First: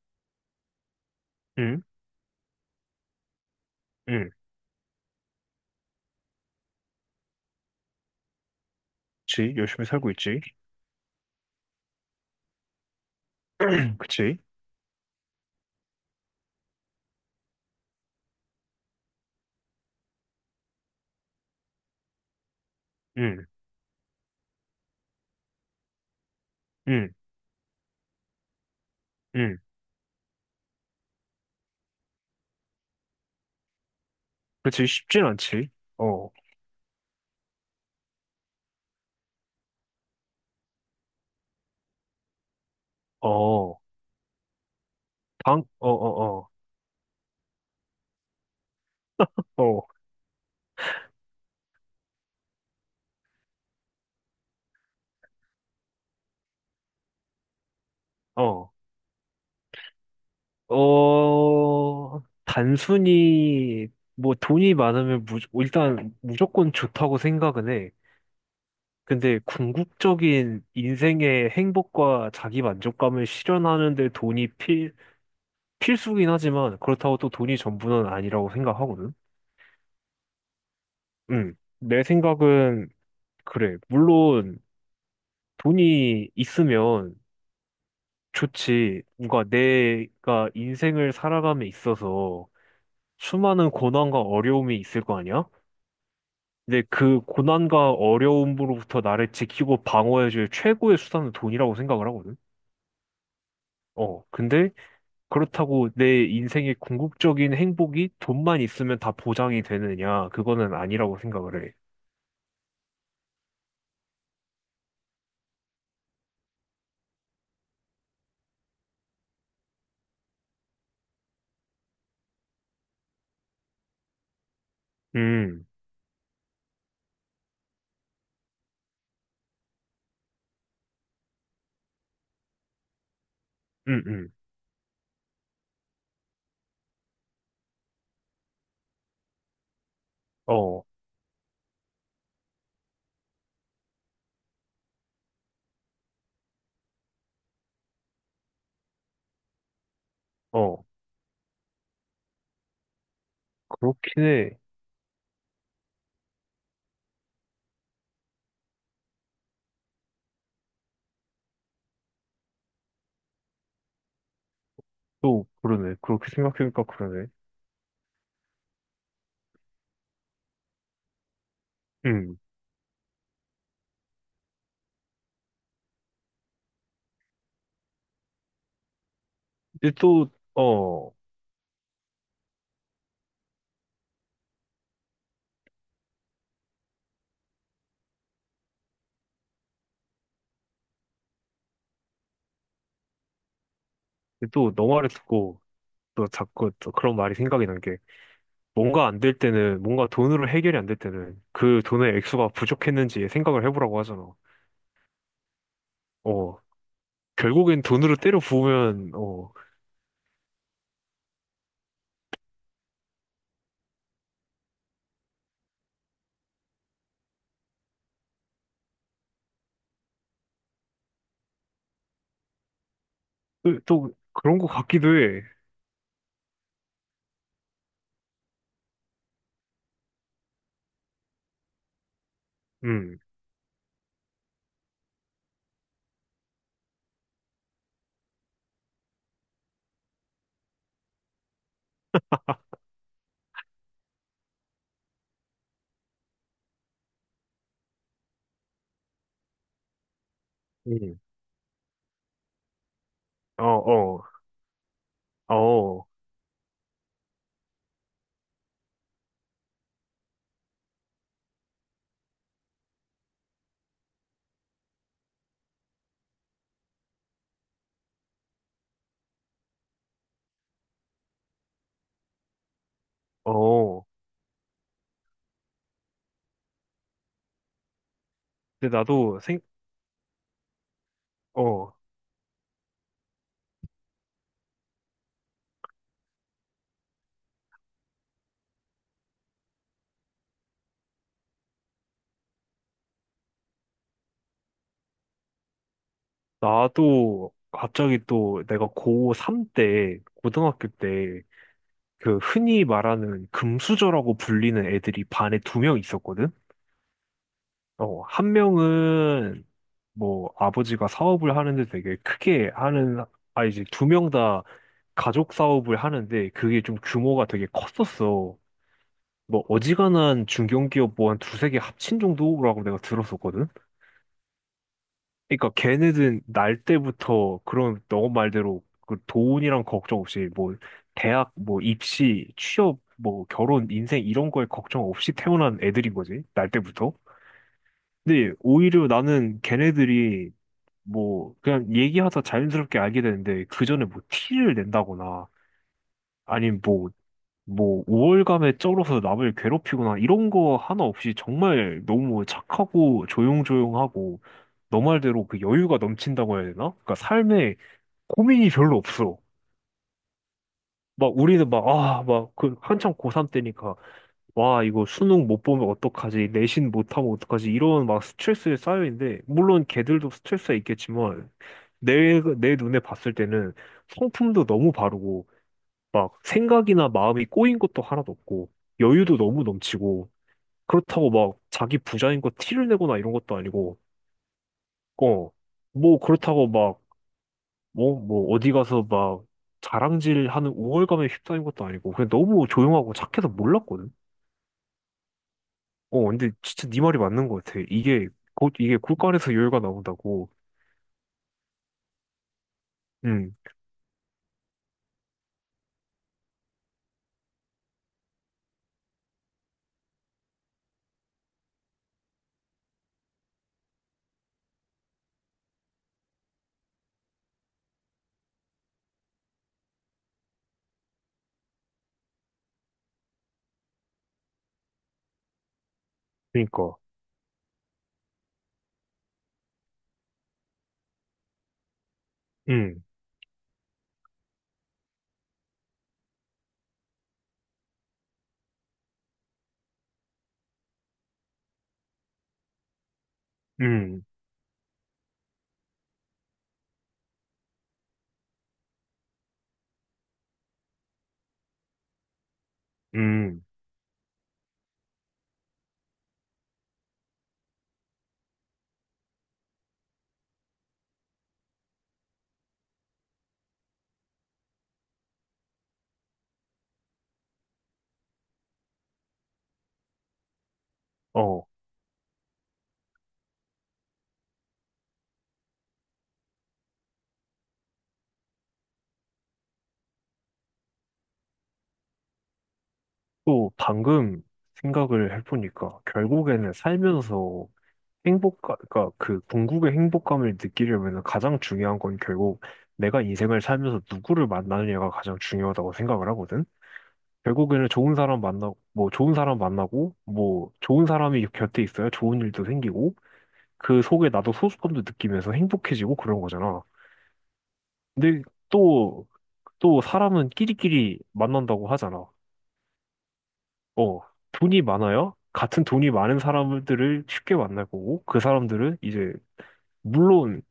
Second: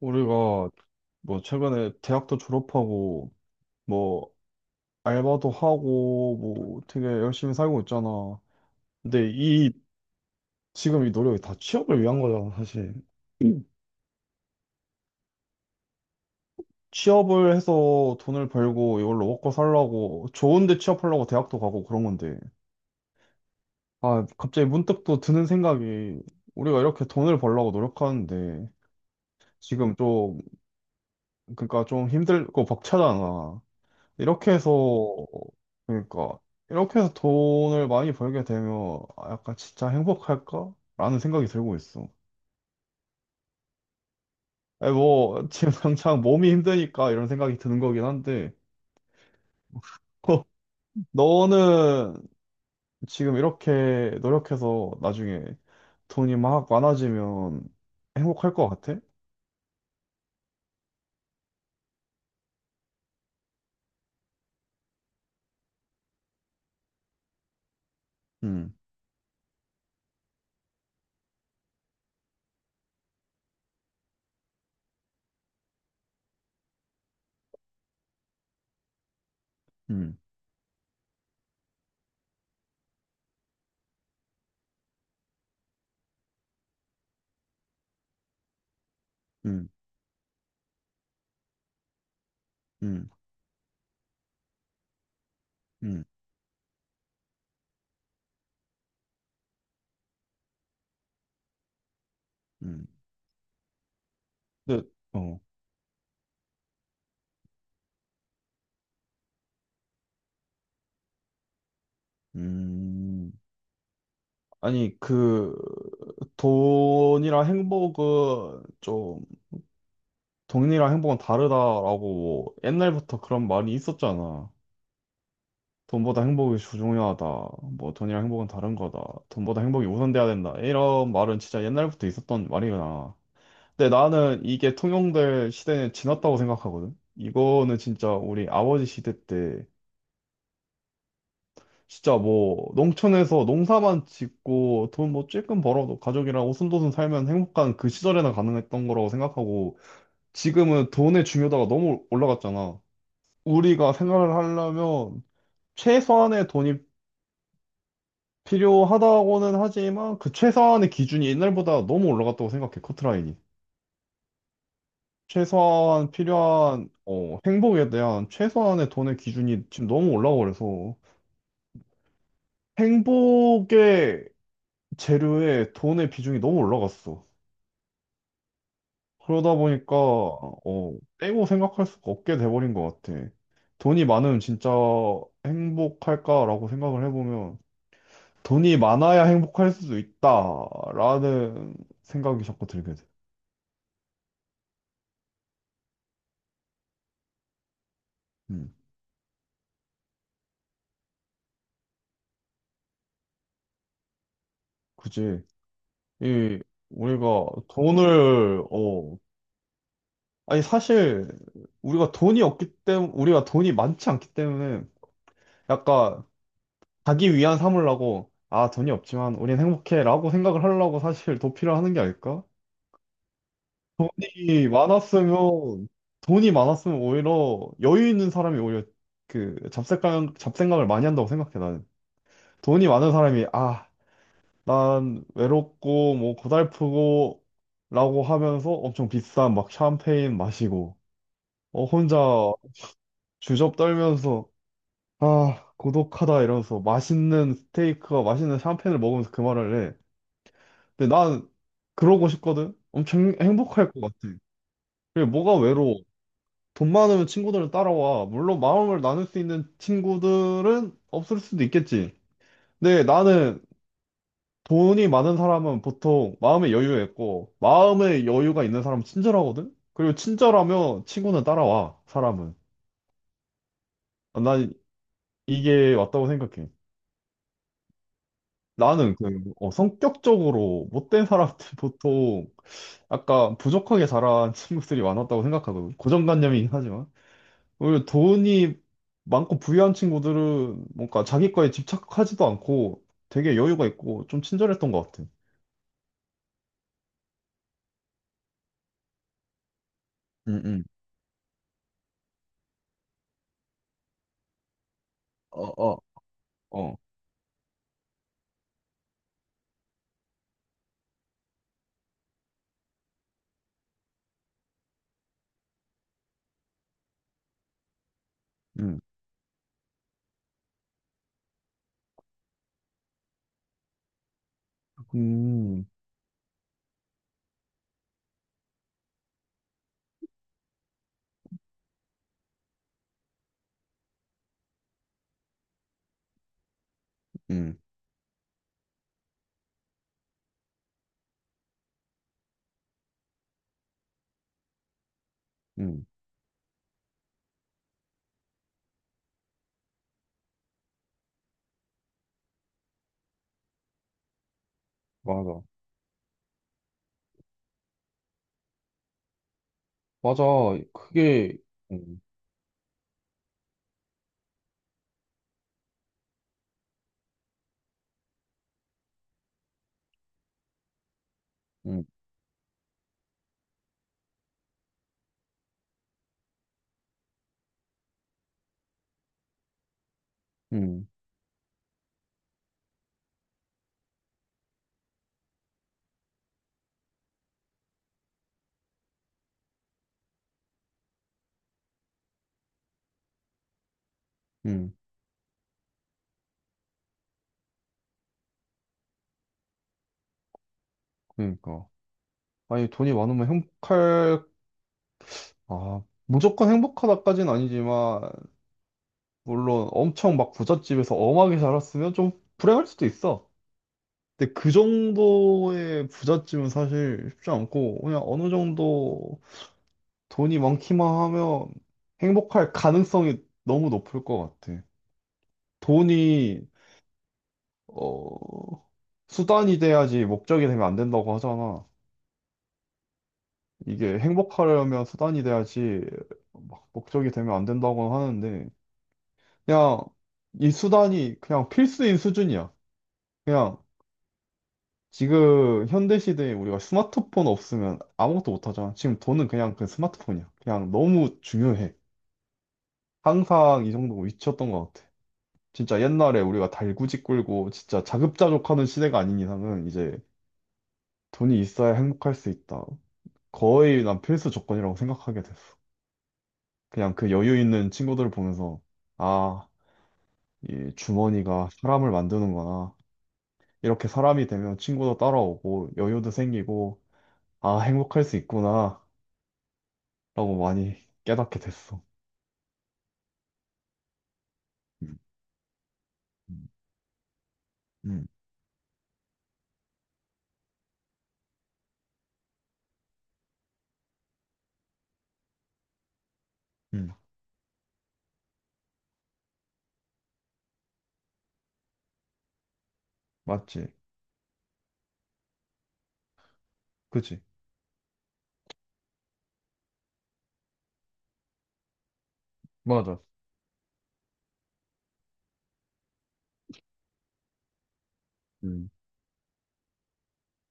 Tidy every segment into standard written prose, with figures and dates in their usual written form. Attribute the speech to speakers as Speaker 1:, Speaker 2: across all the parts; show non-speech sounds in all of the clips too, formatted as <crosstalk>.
Speaker 1: 우리가 뭐
Speaker 2: 응,
Speaker 1: 최근에 대학도 졸업하고 뭐
Speaker 2: 응,
Speaker 1: 알바도 하고 뭐 되게 열심히 살고 있잖아. 근데
Speaker 2: 그치.
Speaker 1: 이
Speaker 2: 열심히 살고 있지.
Speaker 1: 지금 이 노력이 다 취업을 위한 거잖아, 사실. 음.
Speaker 2: <clears throat> 그치.
Speaker 1: 취업을 해서 돈을 벌고 이걸로 먹고 살라고 좋은데 취업하려고 대학도 가고 그런 건데.
Speaker 2: 응,
Speaker 1: 아, 갑자기 문득 또 드는 생각이 우리가 이렇게
Speaker 2: 응,
Speaker 1: 돈을 벌려고 노력하는데
Speaker 2: 응.
Speaker 1: 지금 좀, 그러니까 좀 힘들고 벅차잖아. 이렇게 해서,
Speaker 2: 그치. 쉽진 않지. 어,
Speaker 1: 그러니까, 이렇게 해서 돈을 많이 벌게 되면, 아, 약간 진짜 행복할까? 라는 생각이 들고 있어.
Speaker 2: 어,
Speaker 1: 아니, 뭐, 지금 <laughs>
Speaker 2: 어,
Speaker 1: 당장
Speaker 2: 어,
Speaker 1: 몸이 힘드니까 이런 생각이 드는 거긴 한데,
Speaker 2: 어,
Speaker 1: <laughs> 너는 지금 이렇게 노력해서 나중에 돈이 막 많아지면 행복할 것
Speaker 2: 어,
Speaker 1: 같아?
Speaker 2: 어, 어, 단순히, 뭐, 돈이 많으면 일단 무조건 좋다고 생각은 해.
Speaker 1: 음,
Speaker 2: 근데 궁극적인 인생의 행복과 자기 만족감을 실현하는데 돈이 필수긴 하지만 그렇다고 또 돈이 전부는 아니라고 생각하거든.
Speaker 1: 음,
Speaker 2: 응. 내 생각은 그래. 물론 돈이 있으면 좋지. 뭔가
Speaker 1: 음,
Speaker 2: 내가 인생을 살아감에 있어서
Speaker 1: 음,
Speaker 2: 수많은 고난과 어려움이 있을 거 아니야?
Speaker 1: 음,
Speaker 2: 근데 그 고난과 어려움으로부터 나를 지키고 방어해줄 최고의 수단은 돈이라고 생각을 하거든.
Speaker 1: 음.
Speaker 2: 어, 근데
Speaker 1: 근데, 어,
Speaker 2: 그렇다고 내 인생의 궁극적인 행복이 돈만 있으면 다 보장이 되느냐? 그거는 아니라고 생각을 해.
Speaker 1: 음. 아니, 그, 돈이랑 행복은 좀 돈이랑 행복은 다르다라고 뭐 옛날부터 그런 말이 있었잖아.
Speaker 2: 음,
Speaker 1: 돈보다 행복이 중요하다. 뭐 돈이랑 행복은 다른 거다. 돈보다 행복이 우선돼야 된다. 이런 말은 진짜 옛날부터 있었던 말이구나. 근데
Speaker 2: 음, 음.
Speaker 1: 나는 이게 통용될 시대는 지났다고 생각하거든. 이거는 진짜 우리 아버지 시대 때
Speaker 2: 어,
Speaker 1: 진짜 뭐 농촌에서 농사만 짓고 돈 뭐 찔끔 벌어도 가족이랑 오순도순 살면 행복한 그 시절에나 가능했던 거라고 생각하고,
Speaker 2: 어.
Speaker 1: 지금은 돈의 중요도가 너무 올라갔잖아. 우리가
Speaker 2: 그렇긴
Speaker 1: 생활을
Speaker 2: 해.
Speaker 1: 하려면 최소한의 돈이 필요하다고는 하지만 그 최소한의 기준이 옛날보다 너무 올라갔다고 생각해, 커트라인이.
Speaker 2: 또 그러네.
Speaker 1: 최소한
Speaker 2: 그렇게 생각해보니까
Speaker 1: 필요한,
Speaker 2: 그러네.
Speaker 1: 행복에 대한 최소한의 돈의 기준이 지금 너무 올라가 그래서
Speaker 2: 음.
Speaker 1: 행복의 재료에 돈의 비중이 너무 올라갔어. 그러다
Speaker 2: 근데
Speaker 1: 보니까
Speaker 2: 또, 어,
Speaker 1: 떼고 생각할 수가 없게 돼버린 것 같아. 돈이 많으면 진짜 행복할까라고 생각을 해보면 돈이 많아야 행복할 수도 있다라는 생각이 자꾸 들게 돼.
Speaker 2: 근데 또 너 말을 듣고 또 자꾸 또 그런 말이 생각이 난 게,
Speaker 1: 음,
Speaker 2: 뭔가 안 될 때는, 뭔가 돈으로 해결이 안 될 때는 그 돈의 액수가 부족했는지 생각을 해보라고 하잖아.
Speaker 1: 그지.
Speaker 2: 어,
Speaker 1: 이 우리가
Speaker 2: 결국엔 돈으로 때려
Speaker 1: 돈을
Speaker 2: 부으면,
Speaker 1: 어
Speaker 2: 어,
Speaker 1: 아니, 사실 우리가 돈이 없기 때문에, 우리가 돈이 많지 않기 때문에 약간 자기 위안 삼으려고, 아, 돈이 없지만 우린 행복해라고 생각을 하려고, 사실 도피를 하는 게 아닐까?
Speaker 2: 또, 또 그런 것
Speaker 1: 돈이
Speaker 2: 같기도 해.
Speaker 1: 많았으면 돈이 많았으면 오히려 여유 있는 사람이 오히려 그 잡생각을 많이 한다고 생각해 나는. 돈이 많은
Speaker 2: 음,
Speaker 1: 사람이, 아, 난 외롭고 뭐 고달프고, 라고 하면서 엄청 비싼 막 샴페인 마시고 혼자 주접 떨면서, 아, 고독하다 이러면서 맛있는 스테이크와 맛있는 샴페인을 먹으면서 그 말을 해. 근데
Speaker 2: 음,
Speaker 1: 난 그러고 싶거든. 엄청
Speaker 2: 어,
Speaker 1: 행복할 것 같아.
Speaker 2: 어,
Speaker 1: 그게 뭐가 외로워?
Speaker 2: 어,
Speaker 1: 돈 많으면 친구들은 따라와. 물론 마음을 나눌 수 있는 친구들은 없을 수도 있겠지. 근데 나는 돈이 많은 사람은 보통 마음의 여유 있고, 마음의 여유가 있는 사람은 친절하거든? 그리고 친절하면 친구는 따라와, 사람은.
Speaker 2: 어.
Speaker 1: 난 이게 맞다고 생각해.
Speaker 2: 근데
Speaker 1: 나는 그,
Speaker 2: 나도 생,
Speaker 1: 성격적으로 못된 사람들 <laughs>
Speaker 2: 어,
Speaker 1: 보통 약간 부족하게 자란 친구들이 많았다고 생각하거든. 고정관념이긴 하지만. 오히려 돈이 많고 부유한 친구들은 뭔가 자기 거에 집착하지도 않고 되게 여유가 있고 좀 친절했던 것 같아.
Speaker 2: 나도 갑자기 또 내가 고3 때,
Speaker 1: 응, 응.
Speaker 2: 고등학교 때, 그 흔히 말하는 금수저라고 불리는 애들이 반에
Speaker 1: 어,
Speaker 2: 두 명
Speaker 1: 어,
Speaker 2: 있었거든?
Speaker 1: 어.
Speaker 2: 어, 한 명은 뭐 아버지가 사업을 하는데 되게 크게 하는, 아, 이제 두 명 다 가족 사업을 하는데 그게 좀 규모가 되게 컸었어.
Speaker 1: 응,
Speaker 2: 뭐 어지간한 중견기업 뭐 한 두세 개 합친 정도라고 내가 들었었거든? 그러니까
Speaker 1: 음,
Speaker 2: 걔네들은 날 때부터 그런 너 말대로 그 돈이랑 걱정 없이 뭐 대학 뭐 입시 취업 뭐 결혼 인생 이런 거에 걱정 없이 태어난 애들인 거지 날 때부터.
Speaker 1: 음.
Speaker 2: 근데 오히려 나는 걔네들이 뭐 그냥 얘기하다 자연스럽게 알게 되는데 그 전에 뭐 티를 낸다거나
Speaker 1: 음,
Speaker 2: 아니면 뭐 우월감에 쩔어서 남을 괴롭히거나 이런 거 하나 없이 정말 너무 착하고 조용조용하고 너 말대로 그
Speaker 1: 맞아.
Speaker 2: 여유가 넘친다고 해야 되나? 그러니까 삶에 고민이 별로 없어.
Speaker 1: 맞아.
Speaker 2: 막
Speaker 1: 그게,
Speaker 2: 우리는 막
Speaker 1: 음,
Speaker 2: 아 막 그 한창 고3 때니까 와 이거 수능 못 보면 어떡하지 내신 못하면 어떡하지 이런 막 스트레스에 쌓여 있는데 물론 걔들도 스트레스가 있겠지만
Speaker 1: 음,
Speaker 2: 내 눈에 봤을 때는 성품도 너무 바르고 막 생각이나 마음이 꼬인 것도 하나도 없고 여유도 너무 넘치고
Speaker 1: 음,
Speaker 2: 그렇다고 막 자기 부자인 거 티를 내거나 이런 것도 아니고 어 뭐 그렇다고 막 뭐 어디 가서 막 자랑질하는 우월감에 휩싸인 것도 아니고 그냥 너무 조용하고 착해서 몰랐거든.
Speaker 1: 음,
Speaker 2: 어 근데 진짜 네 말이 맞는 것 같아 이게 곧 이게 굴간에서 여유가 나온다고.
Speaker 1: 그러니까, 아니, 돈이 많으면
Speaker 2: 음
Speaker 1: 행복할, 아, 무조건 행복하다까진 아니지만, 물론 엄청 막 부잣집에서 엄하게 자랐으면 좀 불행할 수도 있어. 근데 그 정도의 부잣집은 사실 쉽지 않고, 그냥 어느 정도 돈이 많기만 하면 행복할 가능성이 너무 높을 것 같아. 돈이,
Speaker 2: 그러니까.
Speaker 1: 어, 수단이 돼야지 목적이 되면 안 된다고 하잖아. 이게 행복하려면 수단이 돼야지 막 목적이 되면 안 된다고 하는데, 그냥 이 수단이 그냥 필수인 수준이야. 그냥 지금 현대 시대에 우리가 스마트폰 없으면 아무것도 못 하잖아. 지금 돈은 그냥 그 스마트폰이야. 그냥 너무 중요해.
Speaker 2: 음음음어또
Speaker 1: 항상 이 정도 위치였던 것 같아. 진짜 옛날에 우리가 달구지 끌고 진짜 자급자족하는 시대가 아닌 이상은, 이제 돈이 있어야 행복할 수 있다. 거의 난 필수 조건이라고 생각하게 됐어. 그냥 그 여유 있는 친구들을 보면서, 아, 이 주머니가 사람을 만드는구나. 이렇게 사람이 되면 친구도 따라오고, 여유도 생기고, 아, 행복할 수 있구나, 라고 많이 깨닫게 됐어.
Speaker 2: 방금
Speaker 1: 음,
Speaker 2: 생각을 해보니까
Speaker 1: 음,
Speaker 2: 결국에는 살면서
Speaker 1: 음,
Speaker 2: 행복감, 그러니까 그 궁극의 행복감을 느끼려면 가장 중요한 건 결국 내가 인생을 살면서 누구를 만나느냐가 가장 중요하다고 생각을 하거든.
Speaker 1: 음.
Speaker 2: 결국에는 좋은 사람 만나고, 뭐 좋은 사람 만나고, 뭐 좋은 사람이 곁에 있어야 좋은 일도 생기고,
Speaker 1: 맞지?
Speaker 2: 그 속에 나도 소속감도 느끼면서 행복해지고 그런 거잖아.
Speaker 1: 그치?
Speaker 2: 근데 또, 또 사람은 끼리끼리 만난다고 하잖아.
Speaker 1: 맞아.
Speaker 2: 어, 돈이 많아야 같은 돈이 많은 사람들을 쉽게 만날 거고, 그
Speaker 1: 음,
Speaker 2: 사람들은 이제 물론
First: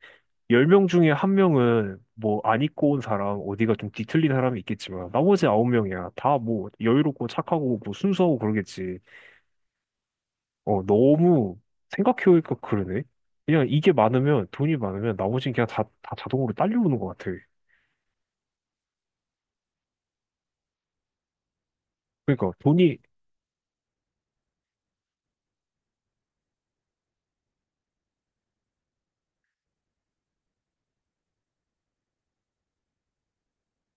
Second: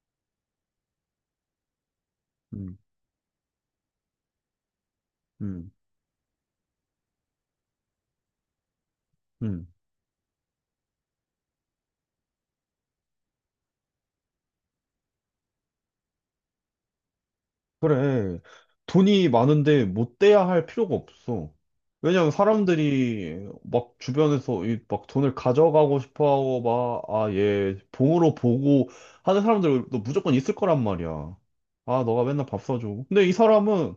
Speaker 2: 10명 중에 한 명은 뭐 안
Speaker 1: 음,
Speaker 2: 입고 온 사람, 어디가 좀 뒤틀린 사람이 있겠지만 나머지
Speaker 1: 음,
Speaker 2: 9명이야. 다 뭐 여유롭고 착하고 뭐 순수하고 그러겠지.
Speaker 1: 음.
Speaker 2: 어, 너무 생각해보니까 그러네. 그냥 이게 많으면 돈이 많으면 나머지는 그냥 다, 다 자동으로 딸려오는 것 같아.
Speaker 1: 그래. 돈이 많은데 못 돼야 할 필요가 없어. 왜냐면
Speaker 2: 그러니까 돈이
Speaker 1: 사람들이 막 주변에서 이 막 돈을 가져가고 싶어 하고 막, 아, 얘 봉으로 보고 하는 사람들도 무조건 있을 거란 말이야. 아, 너가 맨날 밥 사줘. 근데 이 사람은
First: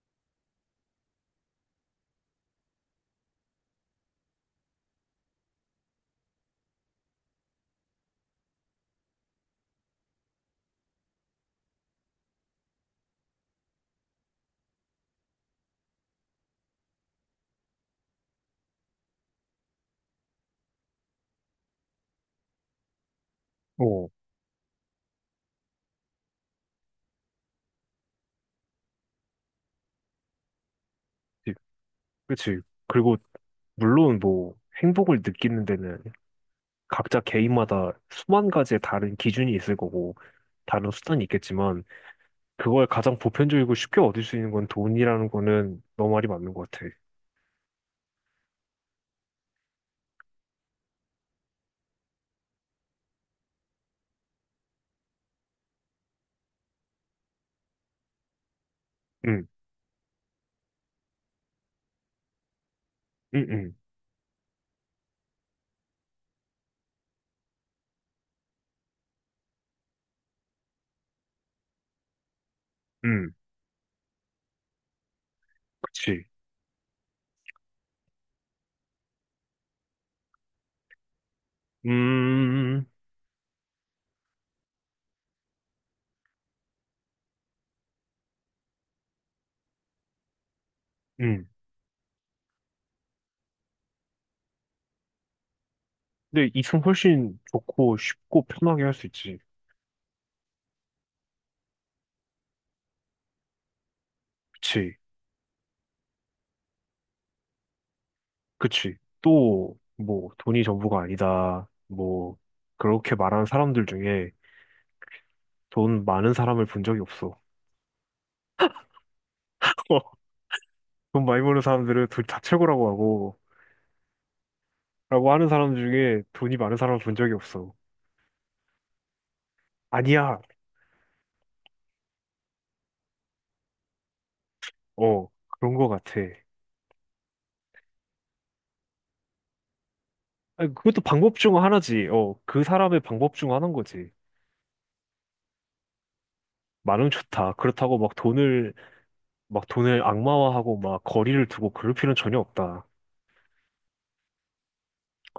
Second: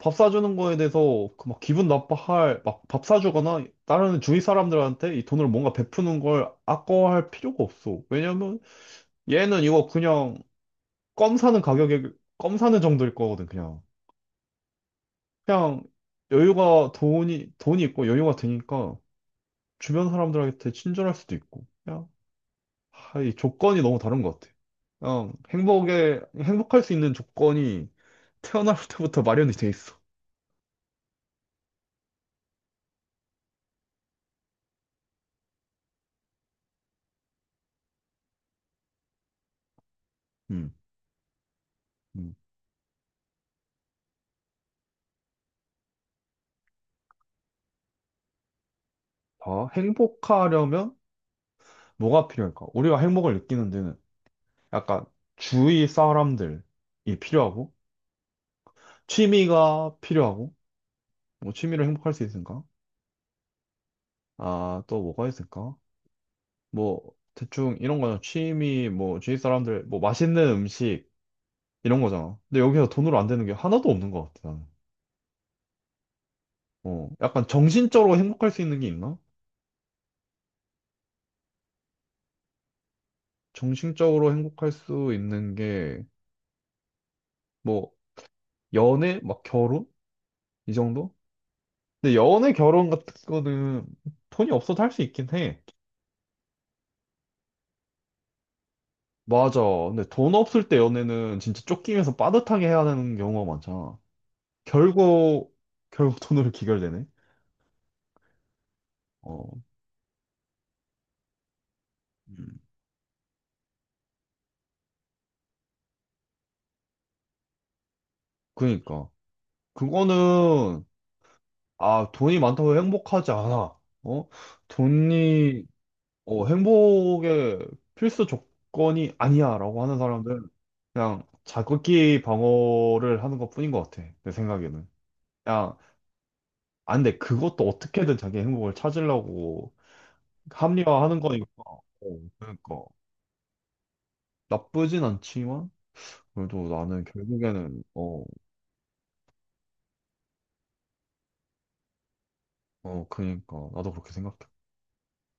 Speaker 1: 밥 사주는 거에 대해서 그 막 기분 나빠할, 막 밥 사주거나 다른 주위 사람들한테 이 돈을 뭔가 베푸는 걸 아까워할 필요가 없어. 왜냐면 얘는 이거 그냥 껌 사는 가격에, 껌 사는 정도일 거거든, 그냥. 그냥 여유가, 돈이 있고 여유가 되니까 주변 사람들한테 친절할 수도 있고, 그냥 하, 이 조건이 너무
Speaker 2: 어,
Speaker 1: 다른 것 같아. 그냥 행복에, 행복할 수 있는 조건이 태어날 <laughs> 때부터 마련이 돼 있어.
Speaker 2: 그치. 그치. 그리고 물론 뭐 행복을 느끼는 데는 각자 개인마다 수만 가지의 다른 기준이 있을 거고
Speaker 1: 음,
Speaker 2: 다른 수단이 있겠지만
Speaker 1: 음.
Speaker 2: 그걸 가장 보편적이고 쉽게 얻을 수 있는 건 돈이라는 거는 너 말이 맞는 것 같아.
Speaker 1: 다 행복하려면 뭐가 필요할까? 우리가 행복을 느끼는 데는 약간 주위 사람들이 필요하고
Speaker 2: 응,
Speaker 1: 취미가 필요하고, 뭐 취미로 행복할 수 있을까?
Speaker 2: 응, 응,
Speaker 1: 아, 또 뭐가 있을까? 뭐 대충 이런 거잖아. 취미 뭐 주위 사람들 뭐 맛있는 음식, 이런 거잖아. 근데 여기서 돈으로 안
Speaker 2: 응,
Speaker 1: 되는 게 하나도 없는 것 같아 나는.
Speaker 2: 그치.
Speaker 1: 약간 정신적으로 행복할 수 있는 게 있나?
Speaker 2: 음,
Speaker 1: 정신적으로 행복할 수 있는 게 뭐 연애 막 결혼, 이 정도?
Speaker 2: 응.
Speaker 1: 근데 연애 결혼 같은 거는 돈이 없어도 할 수 있긴 해.
Speaker 2: 근데 이승 훨씬 좋고 쉽고 편하게 할 수 있지.
Speaker 1: 맞아. 근데 돈 없을 때 연애는 진짜 쫓기면서 빠듯하게 해야 되는 경우가 많잖아.
Speaker 2: 그치,
Speaker 1: 결국 결국 돈으로 <laughs> 귀결되네.
Speaker 2: 그치.
Speaker 1: 어,
Speaker 2: 또, 뭐, 돈이 전부가 아니다. 뭐,
Speaker 1: 음.
Speaker 2: 그렇게 말하는 사람들 중에 돈 많은 사람을 본 적이 없어.
Speaker 1: 그니까.
Speaker 2: <laughs>
Speaker 1: 그거는,
Speaker 2: 돈 많이 버는 사람들은
Speaker 1: 아,
Speaker 2: 돈
Speaker 1: 돈이
Speaker 2: 다
Speaker 1: 많다고
Speaker 2: 최고라고
Speaker 1: 행복하지
Speaker 2: 하고,
Speaker 1: 않아. 어?
Speaker 2: 라고 하는
Speaker 1: 돈이,
Speaker 2: 사람 중에 돈이 많은 사람을 본 적이
Speaker 1: 행복의
Speaker 2: 없어.
Speaker 1: 필수 조건이 아니야, 라고 하는
Speaker 2: 아니야.
Speaker 1: 사람들은 그냥 자극기 방어를 하는 것 뿐인 것 같아, 내 생각에는.
Speaker 2: 어, 그런
Speaker 1: 그냥,
Speaker 2: 것 같아.
Speaker 1: 아, 근데 그것도 어떻게든 자기 행복을 찾으려고
Speaker 2: 아니, 그것도
Speaker 1: 합리화하는
Speaker 2: 방법
Speaker 1: 거니까.
Speaker 2: 중
Speaker 1: 어,
Speaker 2: 하나지. 어, 그
Speaker 1: 그러니까.
Speaker 2: 사람의 방법 중 하나인 거지.
Speaker 1: 나쁘진 않지만, 그래도 나는
Speaker 2: 많으면 좋다.
Speaker 1: 결국에는,
Speaker 2: 그렇다고 막 돈을, 막 돈을 악마화하고 막 거리를 두고 그럴 필요는 전혀 없다.
Speaker 1: 그러니까, 나도 그렇게 생각해.